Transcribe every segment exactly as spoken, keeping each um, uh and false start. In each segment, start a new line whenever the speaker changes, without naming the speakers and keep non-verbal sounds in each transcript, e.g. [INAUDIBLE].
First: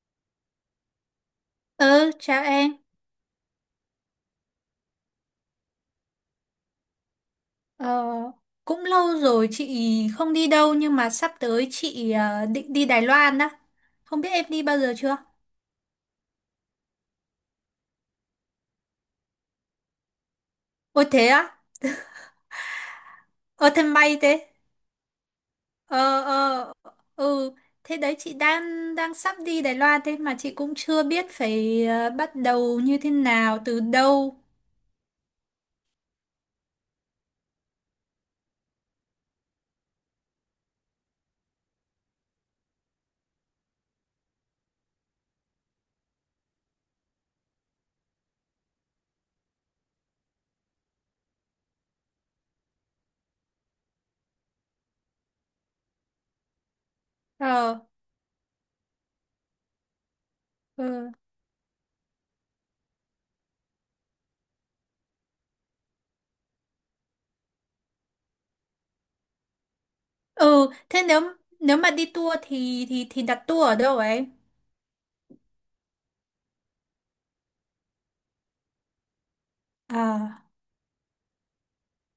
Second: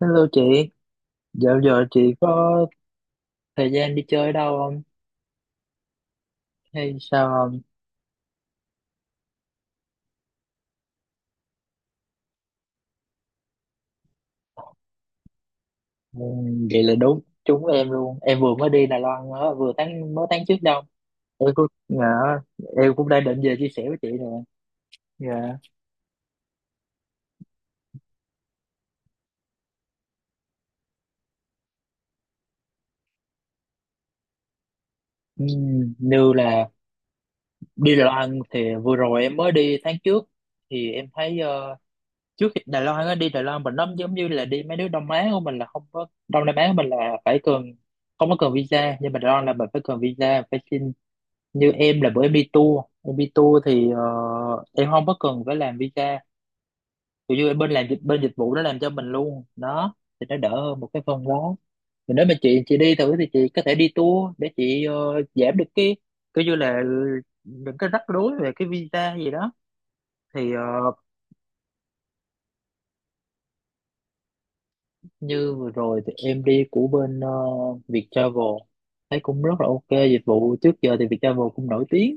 Hello chị, dạo giờ
Ừ,
chị
chào
có
em.
thời gian đi chơi đâu không? Hay sao không?
Ờ, cũng lâu rồi chị không đi đâu nhưng mà sắp tới chị ờ, định đi Đài Loan đó. Không biết em đi bao giờ chưa?
Ừ, vậy là đúng, trúng em luôn. Em vừa mới đi Đài Loan mới- vừa tháng mới tháng trước đâu.
Ôi thế á?
Em cũng dạ, em cũng đang định về chia
Ờ, thế
sẻ với chị
may
nè.
thế.
Dạ.
Ờ ờ ừ, Thế đấy chị đang đang sắp đi Đài Loan thế mà chị cũng chưa biết phải ờ, bắt đầu như thế nào, từ đâu.
Ừ, như là đi Đài Loan thì vừa rồi em mới đi tháng trước, thì em thấy ờ, trước khi Đài Loan á, đi Đài Loan mình nó giống như là đi mấy nước Đông Á của mình, là không có Đông Nam Á của mình là phải cần không có cần visa, nhưng mà Đài Loan là mình phải cần visa, phải xin. Như em là bữa em đi tour, em đi tour thì ờ, em không có cần phải làm visa, kiểu như bên
Ờ,
làm dịch bên dịch vụ nó làm cho mình luôn đó, thì nó đỡ hơn một cái
ừ.
phần đó. Thì nếu mà chị chị đi thử thì chị có thể đi tour để chị ờ, giảm được cái kiểu như là những cái rắc rối về cái visa gì đó. Thì ờ,
Ừ, thế nếu nếu mà đi tour thì thì thì đặt tour ở đâu ấy?
như vừa rồi thì em đi của bên ờ, Viettravel, thấy cũng rất là ok, dịch
À,
vụ trước giờ thì Viettravel cũng nổi tiếng.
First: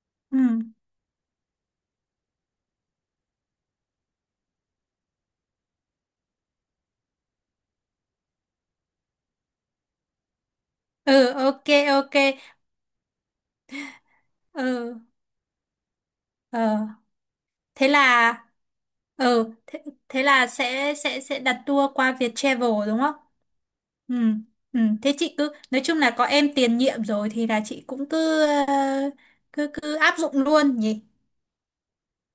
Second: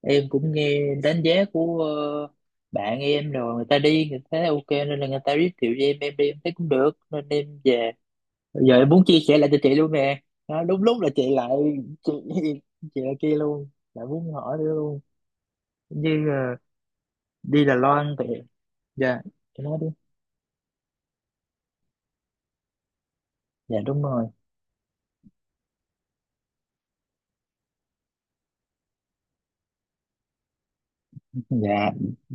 Em
ừ.
cũng nghe đánh giá của ờ, bạn em rồi, người ta đi người ta thấy ok, nên là người ta giới thiệu cho em em đi em thấy cũng được nên em về. Bây giờ em muốn chia sẻ lại cho chị luôn nè. Đó, đúng lúc là
Ừ,
chị lại
ok,
chị,
ok.
[LAUGHS] chị lại kia luôn, lại muốn hỏi nữa
Ừ.
luôn. Như ờ,
Ờ
đi Đài
thế
Loan thì,
là
dạ
ờ
chị nói
thế,
đi.
Thế là sẽ sẽ sẽ đặt tour qua Viettravel đúng không?
Dạ đúng
Ừ,
rồi.
ừ, thế chị cứ nói chung là có em tiền nhiệm rồi thì là chị cũng cứ ờ, cứ cứ áp dụng luôn nhỉ.
Dạ,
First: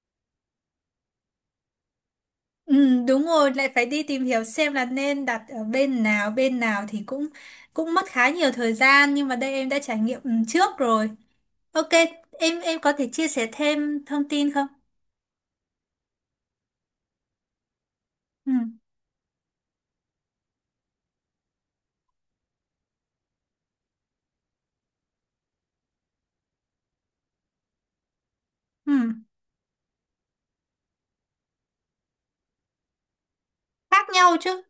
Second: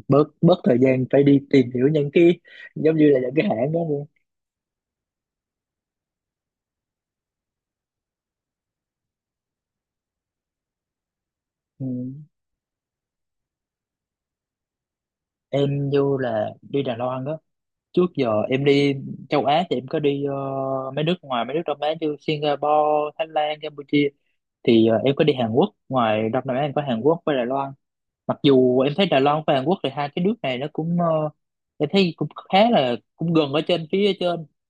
bớt bớt thời gian phải đi tìm hiểu những cái giống
Ừ,
như là
đúng
những cái
rồi lại
hãng đó
phải đi
luôn.
tìm hiểu xem là nên đặt ở bên nào, bên nào thì cũng cũng mất khá nhiều thời gian nhưng mà đây em đã trải nghiệm ừ, trước rồi.
Ừ.
Ok, em em có thể chia sẻ thêm thông tin không?
Em vô là đi Đài Loan đó. Trước giờ
Ừ,
em đi châu Á thì em có đi ờ, mấy nước ngoài mấy nước Đông Á như Singapore, Thái Lan, Campuchia, thì ờ, em có đi Hàn Quốc. Ngoài Đông Nam Á em có Hàn Quốc với Đài Loan. Mặc dù
ừ,
em thấy Đài Loan và Hàn Quốc thì hai cái nước này nó cũng ờ, em thấy cũng khá là cũng gần ở trên
khác
phía
nhau
trên,
chứ.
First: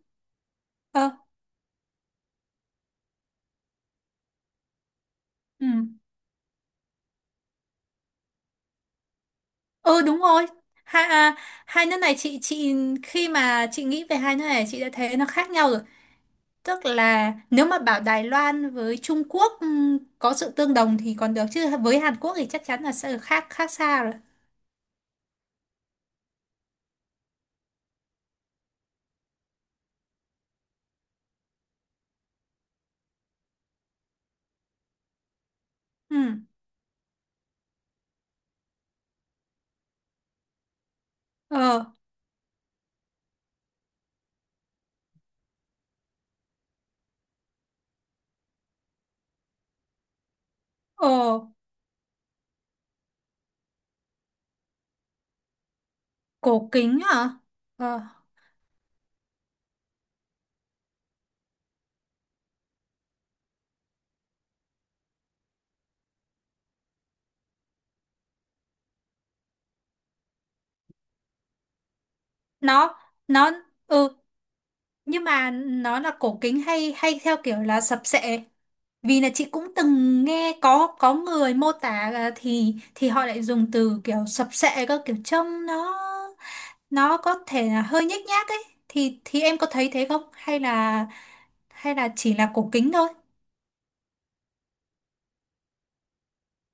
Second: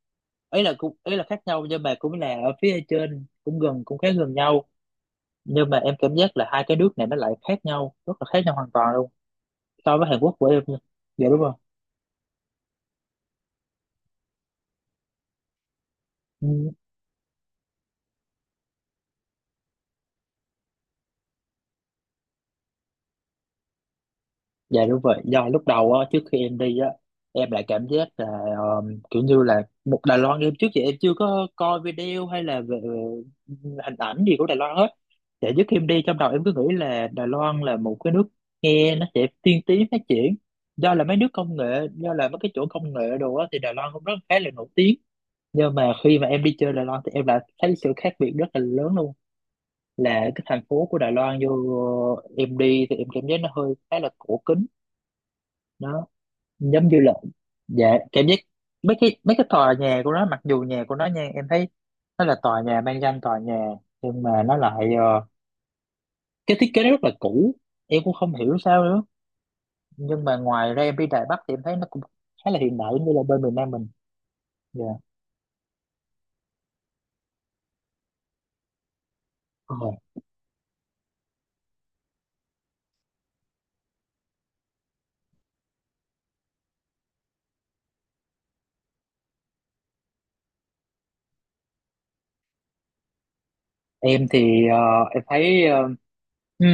ấy là cũng
Ờ,
ấy là khác nhau nhưng mà cũng là ở phía trên, cũng gần cũng khá gần nhau.
ừ,
Nhưng mà em cảm giác là hai cái nước này nó lại khác nhau, rất là khác nhau hoàn toàn luôn so
ừ,
với
đúng
Hàn Quốc của
rồi.
em nha.
Hai
Dạ
à,
đúng.
hai nước này chị chị khi mà chị nghĩ về hai nước này chị đã thấy nó khác nhau rồi.
Không
Tức là nếu mà bảo Đài Loan với Trung Quốc ừm, có sự tương đồng thì còn được chứ với Hàn Quốc thì chắc chắn là sẽ khác khác xa rồi.
Dạ đúng vậy, do lúc đầu á, trước khi em đi á, em lại cảm giác là um, kiểu như là một Đài Loan, em trước giờ em chưa có coi video hay là về hình ảnh gì của Đài Loan hết. Dạ trước khi em đi
Ừ,
trong đầu em cứ nghĩ là Đài Loan là một cái nước nghe nó sẽ tiên tiến phát triển. Do là mấy nước công
ờ,
nghệ, do là mấy cái chỗ công nghệ đồ á thì Đài Loan cũng rất khá là nổi tiếng. Nhưng mà khi mà em đi chơi Đài Loan thì em lại thấy sự khác biệt rất là lớn luôn. Là cái thành phố của Đài Loan
ờ,
vô em đi thì em cảm giác nó hơi khá là cổ kính. Đó,
cổ
giống như
kính
là,
hả?
dạ
Ờ
cảm giác mấy cái mấy cái tòa nhà của nó, mặc dù nhà của nó nha, em thấy nó là tòa nhà mang danh tòa nhà nhưng mà nó lại ờ, cái thiết kế nó rất là cũ, em cũng không hiểu sao nữa. Nhưng mà ngoài ra em đi Đài Bắc thì em thấy nó cũng khá là hiện đại
nó
như là bên
nó
miền Nam mình.
ừ
Dạ.
Nhưng mà nó là cổ kính hay hay theo kiểu là sập sệ. Vì là chị cũng
Ờ,
từng nghe có có người mô tả là thì thì họ lại dùng từ kiểu sập sệ cơ, kiểu trông nó nó có thể là hơi nhếch nhác ấy, thì thì em có thấy thế không, hay là hay là chỉ là cổ kính thôi?
em thì ờ, em thấy ờ, ừ,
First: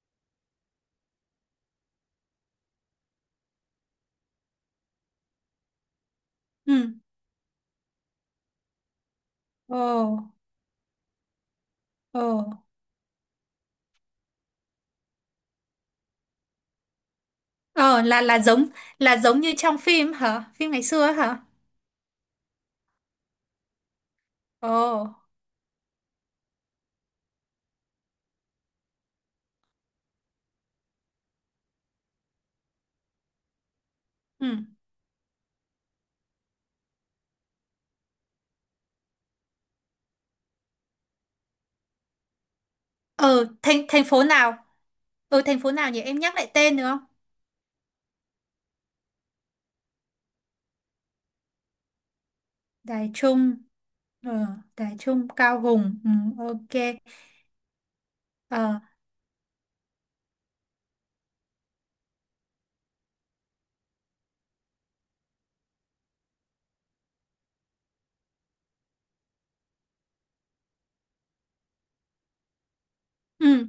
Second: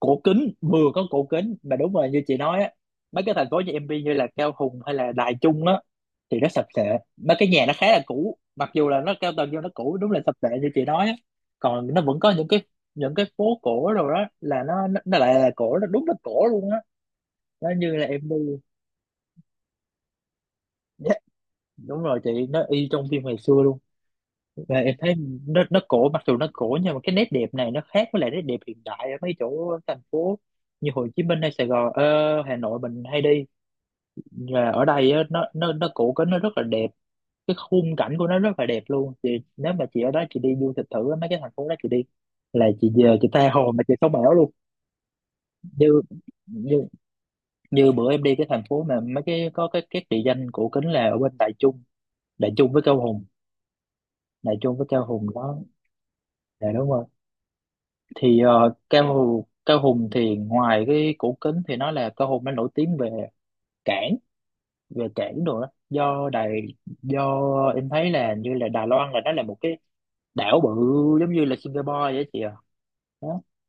cổ kính, vừa có cổ kính mà đúng rồi như chị nói á, mấy cái thành phố như M B, như là Cao Hùng hay là Đài Trung á, thì nó sập
Ừ,
sệ, mấy cái nhà nó khá là cũ, mặc dù là nó cao tầng nhưng nó
ồ,
cũ, đúng là sập sệ như chị nói á. Còn nó vẫn
ồ,
có những cái, những cái phố cổ rồi, đó là nó nó, nó lại là cổ, nó đúng là cổ luôn á, nó như
ờ,
là
là
M B.
là giống là giống như trong phim hả? Phim ngày xưa ấy
Dạ,
hả?
đúng rồi chị, nó y trong phim ngày xưa luôn.
Ồ.
Và em thấy nó nó cổ, mặc dù nó cổ nhưng mà cái nét đẹp này nó khác với lại nét đẹp hiện đại ở mấy chỗ thành phố như Hồ Chí Minh hay Sài Gòn, ờ, Hà Nội mình hay đi.
ừ
Và ở đây á, nó nó nó cổ kính, nó rất là đẹp, cái khung cảnh của nó rất là đẹp luôn. Thì nếu mà chị ở đó chị đi du lịch thử á, mấy cái thành phố đó chị đi là chị về chị
ờ,
tha hồ
thành
mà chị
thành
sống
phố
ảo luôn.
nào? Ừ, thành phố nào
như
nhỉ, em nhắc lại tên
như
được không?
như bữa em đi cái thành phố mà mấy cái có cái cái địa danh cổ kính là ở bên Đại Trung, Đại Trung với Cao
Đài
Hùng,
Trung. Ờ,
Đại Trung với
Đài
Cao Hùng
Trung,
đó
Cao Hùng. Ừ,
là đúng
ok.
rồi. Thì ờ,
Ờ.
Cao Hùng, Cao Hùng thì ngoài cái cổ kính thì nó là Cao Hùng nó nổi tiếng về cảng, về cảng đồ đó, do Đài, do em thấy là như là Đài Loan là nó là một cái đảo bự giống như là Singapore vậy chị à. Đó.
Ừ.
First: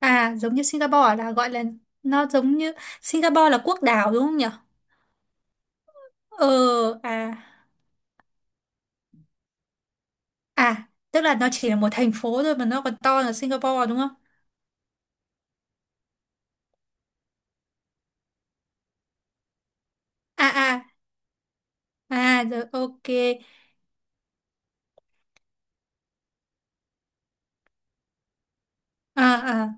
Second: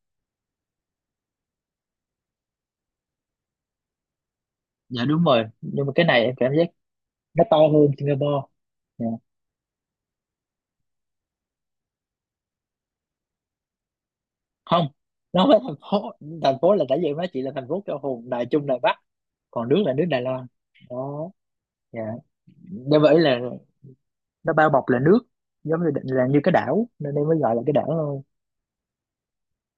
À, giống như Singapore là gọi là nó giống như Singapore là quốc đảo đúng không nhỉ?
Dạ đúng rồi, nhưng mà cái này em
Ờ,
cảm giác
à,
nó to hơn Singapore. Dạ.
à, tức là nó chỉ là một thành phố thôi mà nó còn to là Singapore đúng không?
Không, nó không phải thành phố, thành phố là tại vì em nói chị là thành phố cho hùng Đài Trung Đài Bắc, còn nước là nước Đài Loan
À, à,
đó. Dạ.
à, rồi,
Nên
ok.
vậy là nó bao bọc là nước, giống như là như cái đảo nên em mới gọi là cái đảo thôi.
À, à.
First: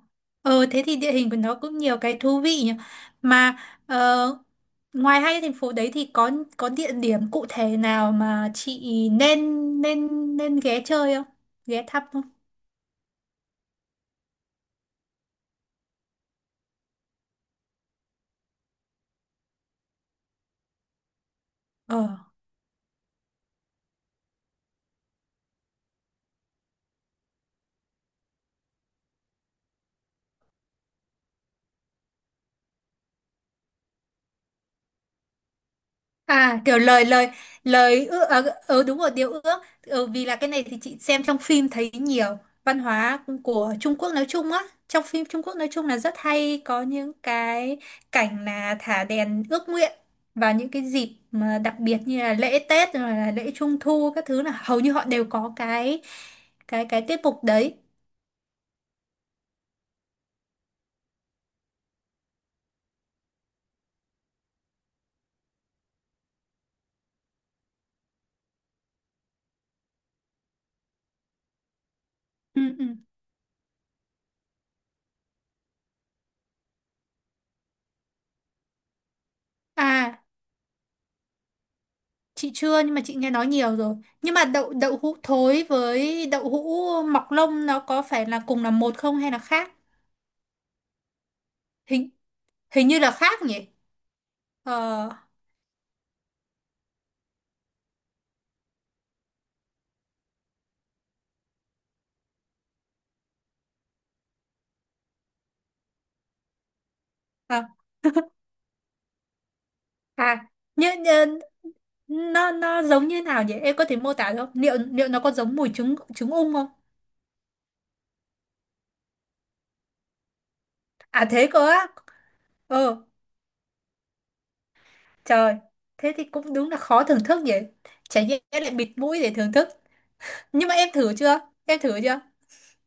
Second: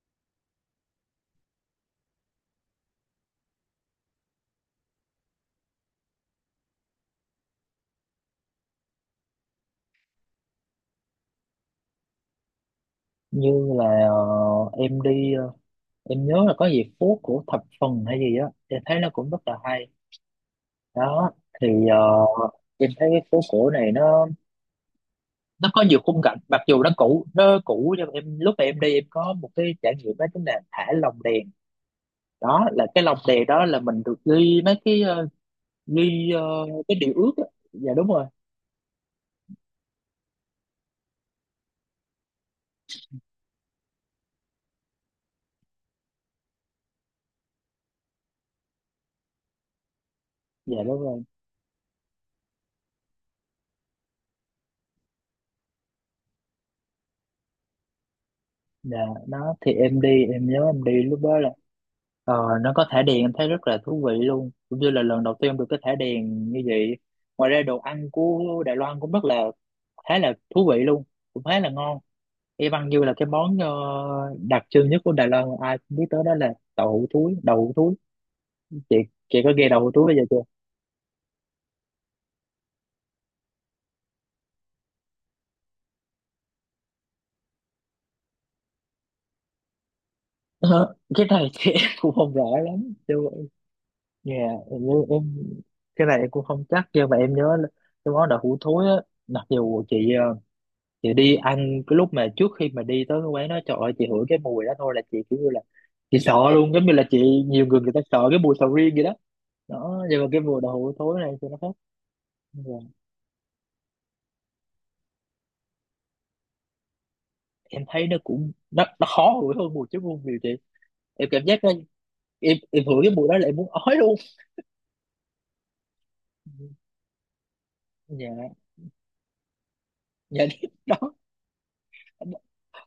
Ờ, thế thì địa hình của nó cũng nhiều cái thú vị nhỉ. Mà ờ, ngoài hai cái thành phố đấy thì có có địa điểm cụ thể nào mà chị nên nên nên ghé chơi không? Ghé thăm không?
Như là ờ, em đi ờ, em nhớ là có gì phố của thập phần hay gì á, em thấy nó cũng rất là hay đó. Thì ờ,
Ờ.
em thấy cái phố cổ này nó nó có nhiều khung cảnh, mặc dù nó cũ nó cũ nhưng mà em lúc mà em đi em có một cái trải nghiệm đó, chính là thả lồng đèn. Đó là cái lồng đèn đó là mình được ghi mấy cái ờ, ghi ờ,
À, kiểu
cái
lời
điều
lời
ước á. Dạ
lời
đúng
ước.
rồi.
ờ ờ, Đúng rồi, điều ước. ờ, Vì là cái này thì chị xem trong phim thấy nhiều văn hóa của Trung Quốc nói chung á, trong phim Trung Quốc nói chung là rất hay có những cái cảnh là thả đèn ước nguyện. Và những
Dạ
cái
đúng
dịp
rồi.
mà đặc biệt như là lễ Tết rồi là lễ Trung thu các thứ là hầu như họ đều có cái cái cái tiết mục đấy.
Dạ nó thì em đi em nhớ em đi lúc đó là ờ, nó có thả đèn em thấy rất là thú vị luôn, cũng như là lần đầu tiên em được cái thả đèn như vậy. Ngoài ra đồ ăn của Đài Loan cũng rất là khá là thú vị luôn, cũng khá là ngon,
Ừ,
y
ừ.
văn như là cái món ờ, đặc trưng nhất của Đài Loan mà ai cũng biết tới đó là đậu hũ thúi, đậu hũ thúi chị chị có nghe đậu hũ thúi bây
À,
giờ chưa?
chị chưa nhưng mà chị nghe nói nhiều rồi. Nhưng mà đậu đậu hũ thối với đậu hũ mọc lông nó có phải là cùng là một không hay là khác?
Ờ, cái này thì [LAUGHS] em
Hình
cũng không rõ
hình
lắm
như là
chứ
khác nhỉ?
nhà, như em nhớ-
Ờ,
em cái này em cũng không chắc nhưng mà em nhớ là cái món đậu hũ thối á, mặc dù chị ờ, chị đi ăn, cái lúc mà trước khi mà đi tới cái quán đó trời ơi chị hửi cái mùi đó thôi là chị kiểu như là chị sợ luôn, giống như là chị nhiều
à,
người người ta sợ cái
[LAUGHS]
mùi sầu riêng vậy đó. Đó nhưng mà cái
à,
mùi đậu hũ
như,
thối này
như,
thì nó khác.
nó nó giống như nào nhỉ? Em có thể mô tả được không? Liệu liệu nó có giống mùi trứng trứng ung không?
Em thấy nó cũng nó, nó khó đuổi hơn mùi chó muôn nhiều chị.
À
Em cảm
thế
giác
cơ
nó,
á.
em em hửi
Ờ,
cái mùi đó là em muốn ói luôn.
trời. Thế thì cũng đúng là khó thưởng thức nhỉ. Chả nhẽ
Dạ.
lại bịt mũi để thưởng thức.
Dạ
Nhưng mà
[LAUGHS]
em
đó.
thử chưa? Em thử chưa?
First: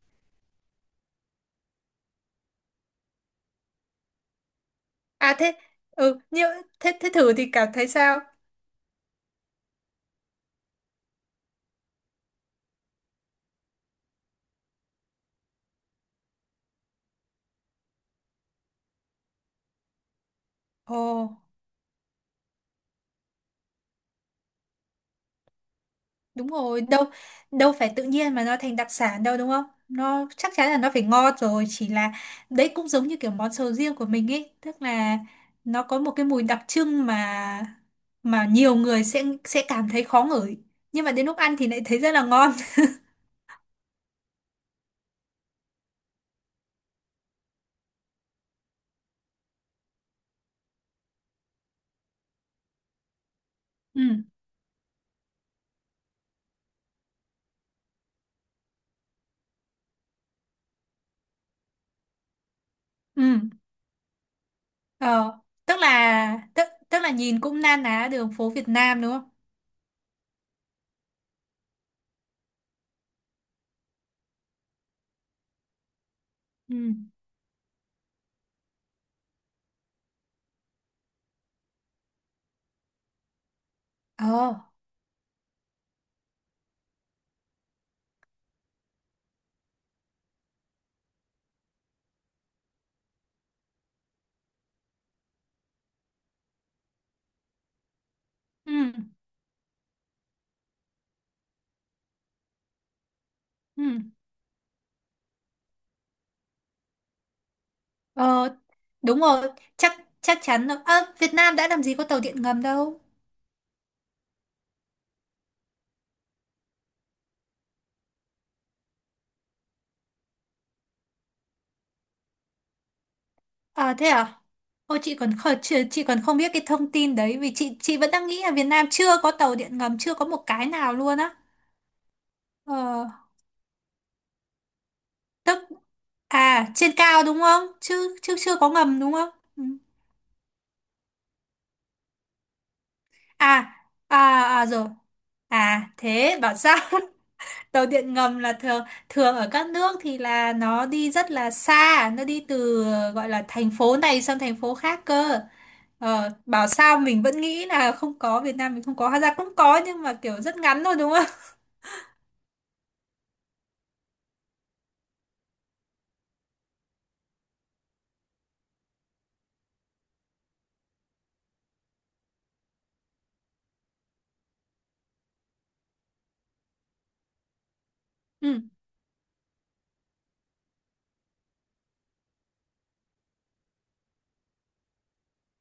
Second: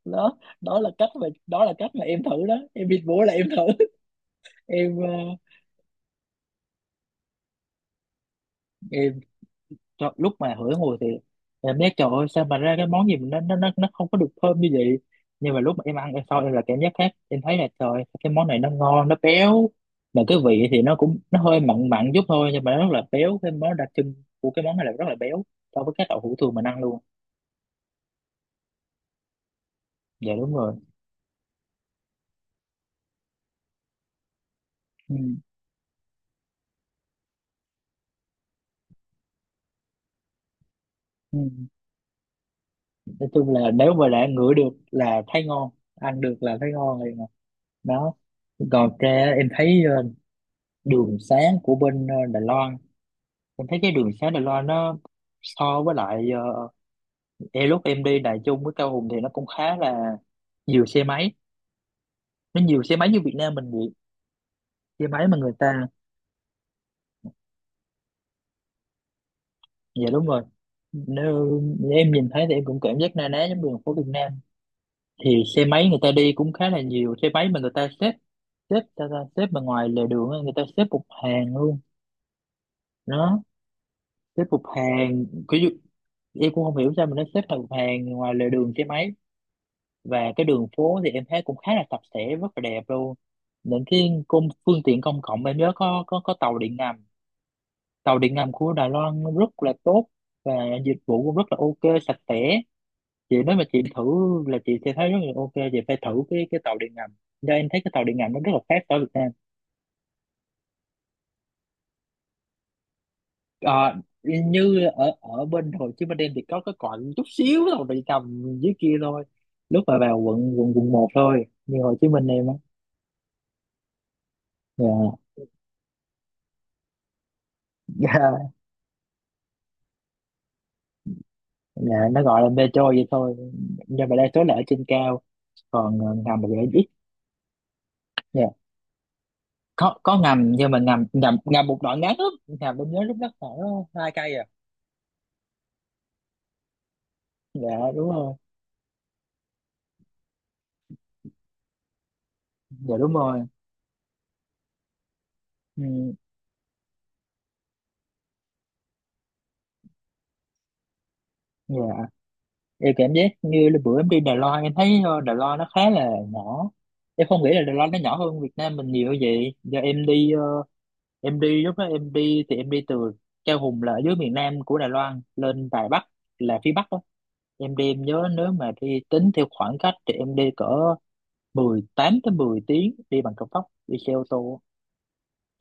Đó đó là cách mà, đó là cách mà em thử đó, em bị bố là em thử [LAUGHS] em ờ,
À, thế, ừ, nhưng thế thế thử thì cảm thấy sao?
em cho, lúc mà hửi ngồi thì em biết trời ơi sao mà ra cái món gì mà nó nó nó nó không có được thơm như vậy. Nhưng mà lúc mà em ăn em sau em là cảm giác khác, em thấy là trời cái món này nó ngon nó béo, mà cái vị thì nó
Ồ.
cũng nó hơi mặn mặn chút thôi nhưng mà nó rất là béo. Cái món đặc trưng của cái món này là rất là béo so với các đậu hũ
Đúng
thường mình ăn
rồi,
luôn.
đâu đâu phải tự nhiên mà nó thành đặc sản đâu đúng không? Nó
Dạ
chắc
đúng
chắn
rồi.
là nó phải ngon rồi, chỉ là đấy cũng giống như kiểu món sầu riêng của mình ấy, tức
Ừ.
là nó có một cái mùi đặc trưng mà mà nhiều người sẽ sẽ cảm thấy khó ngửi, nhưng mà đến lúc
Ừ.
ăn thì lại thấy rất là ngon. [LAUGHS]
Nói chung là nếu mà đã ngửi được là thấy ngon, ăn được là thấy ngon rồi mà. Đó, còn ra em thấy ờ, đường sáng của bên ờ, Đài Loan, em thấy cái
Ừ,
đường xá Đài Loan nó so với lại ờ, e lúc em đi Đài Trung với Cao Hùng thì nó cũng khá là nhiều xe máy, nó nhiều xe máy như Việt
ừ.
Nam mình vậy. Xe máy mà
Ờ,
người
tức
ta,
là tức tức là nhìn cũng na ná đường phố Việt Nam đúng không?
dạ đúng rồi. Nếu em nhìn thấy thì em cũng cảm giác na ná giống đường phố Việt Nam, thì xe máy người ta đi cũng khá
Ừ.
là nhiều xe máy mà người ta xếp, xếp ta, ta xếp mà ngoài lề đường á, người ta xếp một hàng luôn. Đó, xếp
Ờ.
một hàng, ví dụ em cũng không hiểu sao mà nó xếp thành một hàng ngoài lề đường xe máy. Và cái đường phố thì em thấy cũng khá là sạch sẽ, rất là đẹp luôn. Những cái công phương tiện công cộng em nhớ có có có tàu điện ngầm, tàu điện ngầm của Đài
Ừ.
Loan rất là tốt. Và dịch vụ cũng rất là ok, sạch sẽ. Chị nếu mà chị
Ừ.
thử là chị sẽ thấy rất là ok, chị phải thử cái cái tàu điện ngầm, do em thấy cái tàu điện ngầm nó rất
Ờ,
là khác ở Việt
đúng
Nam.
rồi, chắc chắc chắn rồi. Ơ, Việt Nam đã làm gì có tàu điện ngầm đâu.
Ờ, như ở ở bên Hồ Chí Minh em thì có cái còn chút xíu tàu điện ngầm dưới kia thôi, lúc mà vào quận quận quận một thôi, như Hồ Chí Minh em á.
À thế à? Ôi, chị còn kh- chị, chị còn không biết cái thông tin đấy vì chị chị vẫn đang
Yeah.
nghĩ
[LAUGHS]
là Việt Nam chưa có tàu điện ngầm chưa có một cái nào luôn á.
Dạ, nó gọi là metro
Ờ
vậy thôi, nhưng mà đa số là ở trên cao,
tức
còn ờ, ngầm thì lại
à
ít.
trên cao đúng không? Chứ chứ
Dạ,
chưa có ngầm đúng không? Ừ.
có có ngầm nhưng mà ngầm ngầm ngầm một đoạn ngắn lắm. Ngầm bên nhớ lúc đó khoảng
À,
hai
à,
cây à.
à, rồi. À, thế bảo sao, [LAUGHS] tàu
Dạ đúng
điện
rồi,
ngầm là thường thường ở các nước thì là nó đi rất là xa, nó đi từ
dạ đúng
gọi
rồi,
là thành phố này sang thành phố khác cơ.
ừ,
Ờ, bảo sao mình vẫn nghĩ là không có, Việt Nam mình không có, hóa ra cũng có nhưng mà kiểu rất ngắn thôi đúng không? [LAUGHS]
dạ. Em cảm giác như là bữa em đi Đài Loan em thấy ờ, Đài Loan nó khá là nhỏ, em không nghĩ là Đài Loan nó nhỏ hơn Việt Nam mình nhiều như vậy. Giờ em đi ờ, em đi, lúc đó em đi thì em đi từ Chao Hùng là ở dưới miền Nam của Đài Loan lên Đài Bắc là phía Bắc đó. Em đi em nhớ nếu
Ừ.
mà đi tính theo khoảng cách thì em đi cỡ mười tám tới mười tiếng đi bằng cao tốc, đi xe ô tô.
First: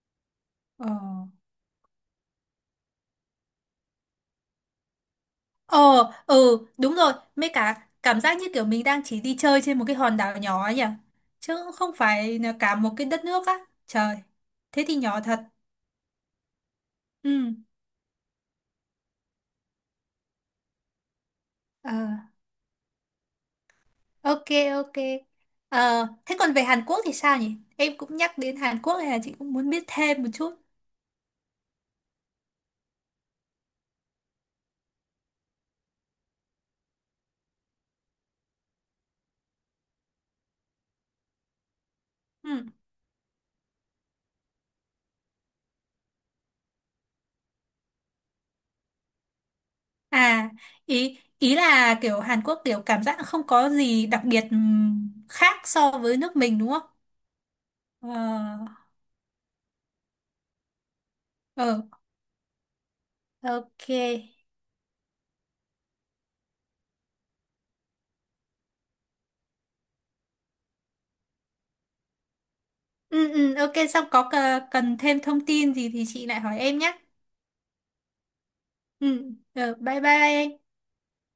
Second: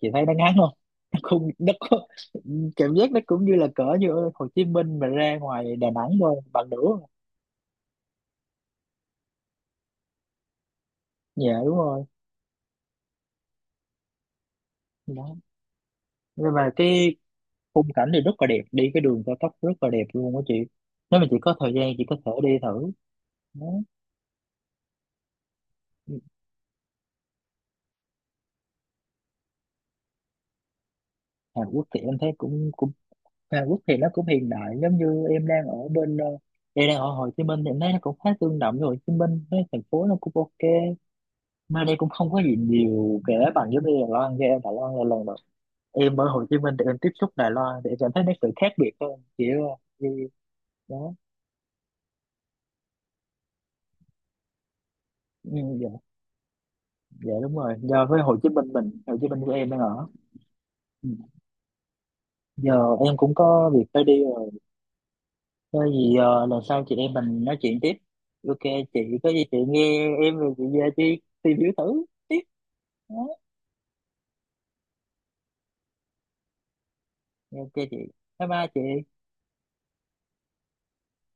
Chị thấy nó ngắn không?
Ờ,
[LAUGHS] nó không nó có, Cảm giác nó cũng như là cỡ như ở Hồ Chí Minh mà ra ngoài
ờ,
Đà Nẵng thôi,
ừ,
bằng
đúng
nửa.
rồi. Mấy cả cảm giác như kiểu mình đang chỉ đi chơi trên một cái hòn đảo nhỏ ấy nhỉ?
Dạ
Chứ cũng
đúng
không
rồi.
phải là cả một cái đất nước á. Trời, thế thì nhỏ
Đó.
thật.
Nhưng mà cái
Ừ.
khung cảnh thì rất là đẹp, đi cái đường cao tốc rất là đẹp luôn á chị. Nếu mà chị có thời gian
Ờ,
chị có thể đi thử. Đó.
ok, ok. Ờ, thế còn về Hàn Quốc thì sao nhỉ? Em cũng nhắc đến Hàn Quốc này là chị cũng muốn biết thêm một chút.
Hàn Quốc thì em thấy cũng cũng Hàn Quốc thì nó cũng hiện đại, giống như em đang ở bên ờ, em đang ở Hồ Chí Minh thì em thấy nó cũng khá tương đồng với Hồ Chí Minh, cái thành phố nó cũng ok. Mà đây cũng không có gì
Ừ.
nhiều kể bằng giống như Đài Loan kia em, Đài Loan là lần đầu em ở Hồ Chí Minh thì em tiếp xúc, Đài Loan thì em cảm thấy nó sự khác biệt hơn, kiểu ờ, như.
À,
Đó,
ý ý là kiểu Hàn Quốc kiểu cảm giác không có gì đặc biệt ừm,
ừ,
khác
dạ,
so với nước mình đúng không?
dạ đúng rồi, giờ
Ờ,
với Hồ Chí Minh mình, Hồ Chí Minh của em đang ở. Ừ.
ờ,
Giờ em cũng có việc phải đi
ok.
rồi, có gì ờ, lần sau chị em mình nói chuyện tiếp. Ok chị, có gì chị nghe em rồi chị về chị tìm hiểu thử. Đó,
Ừ, ừ, ok, xong có cờ- cần thêm thông tin gì thì chị lại hỏi em nhé.
ok chị, bye bye chị.
Ừ, ờ, bye bye, anh.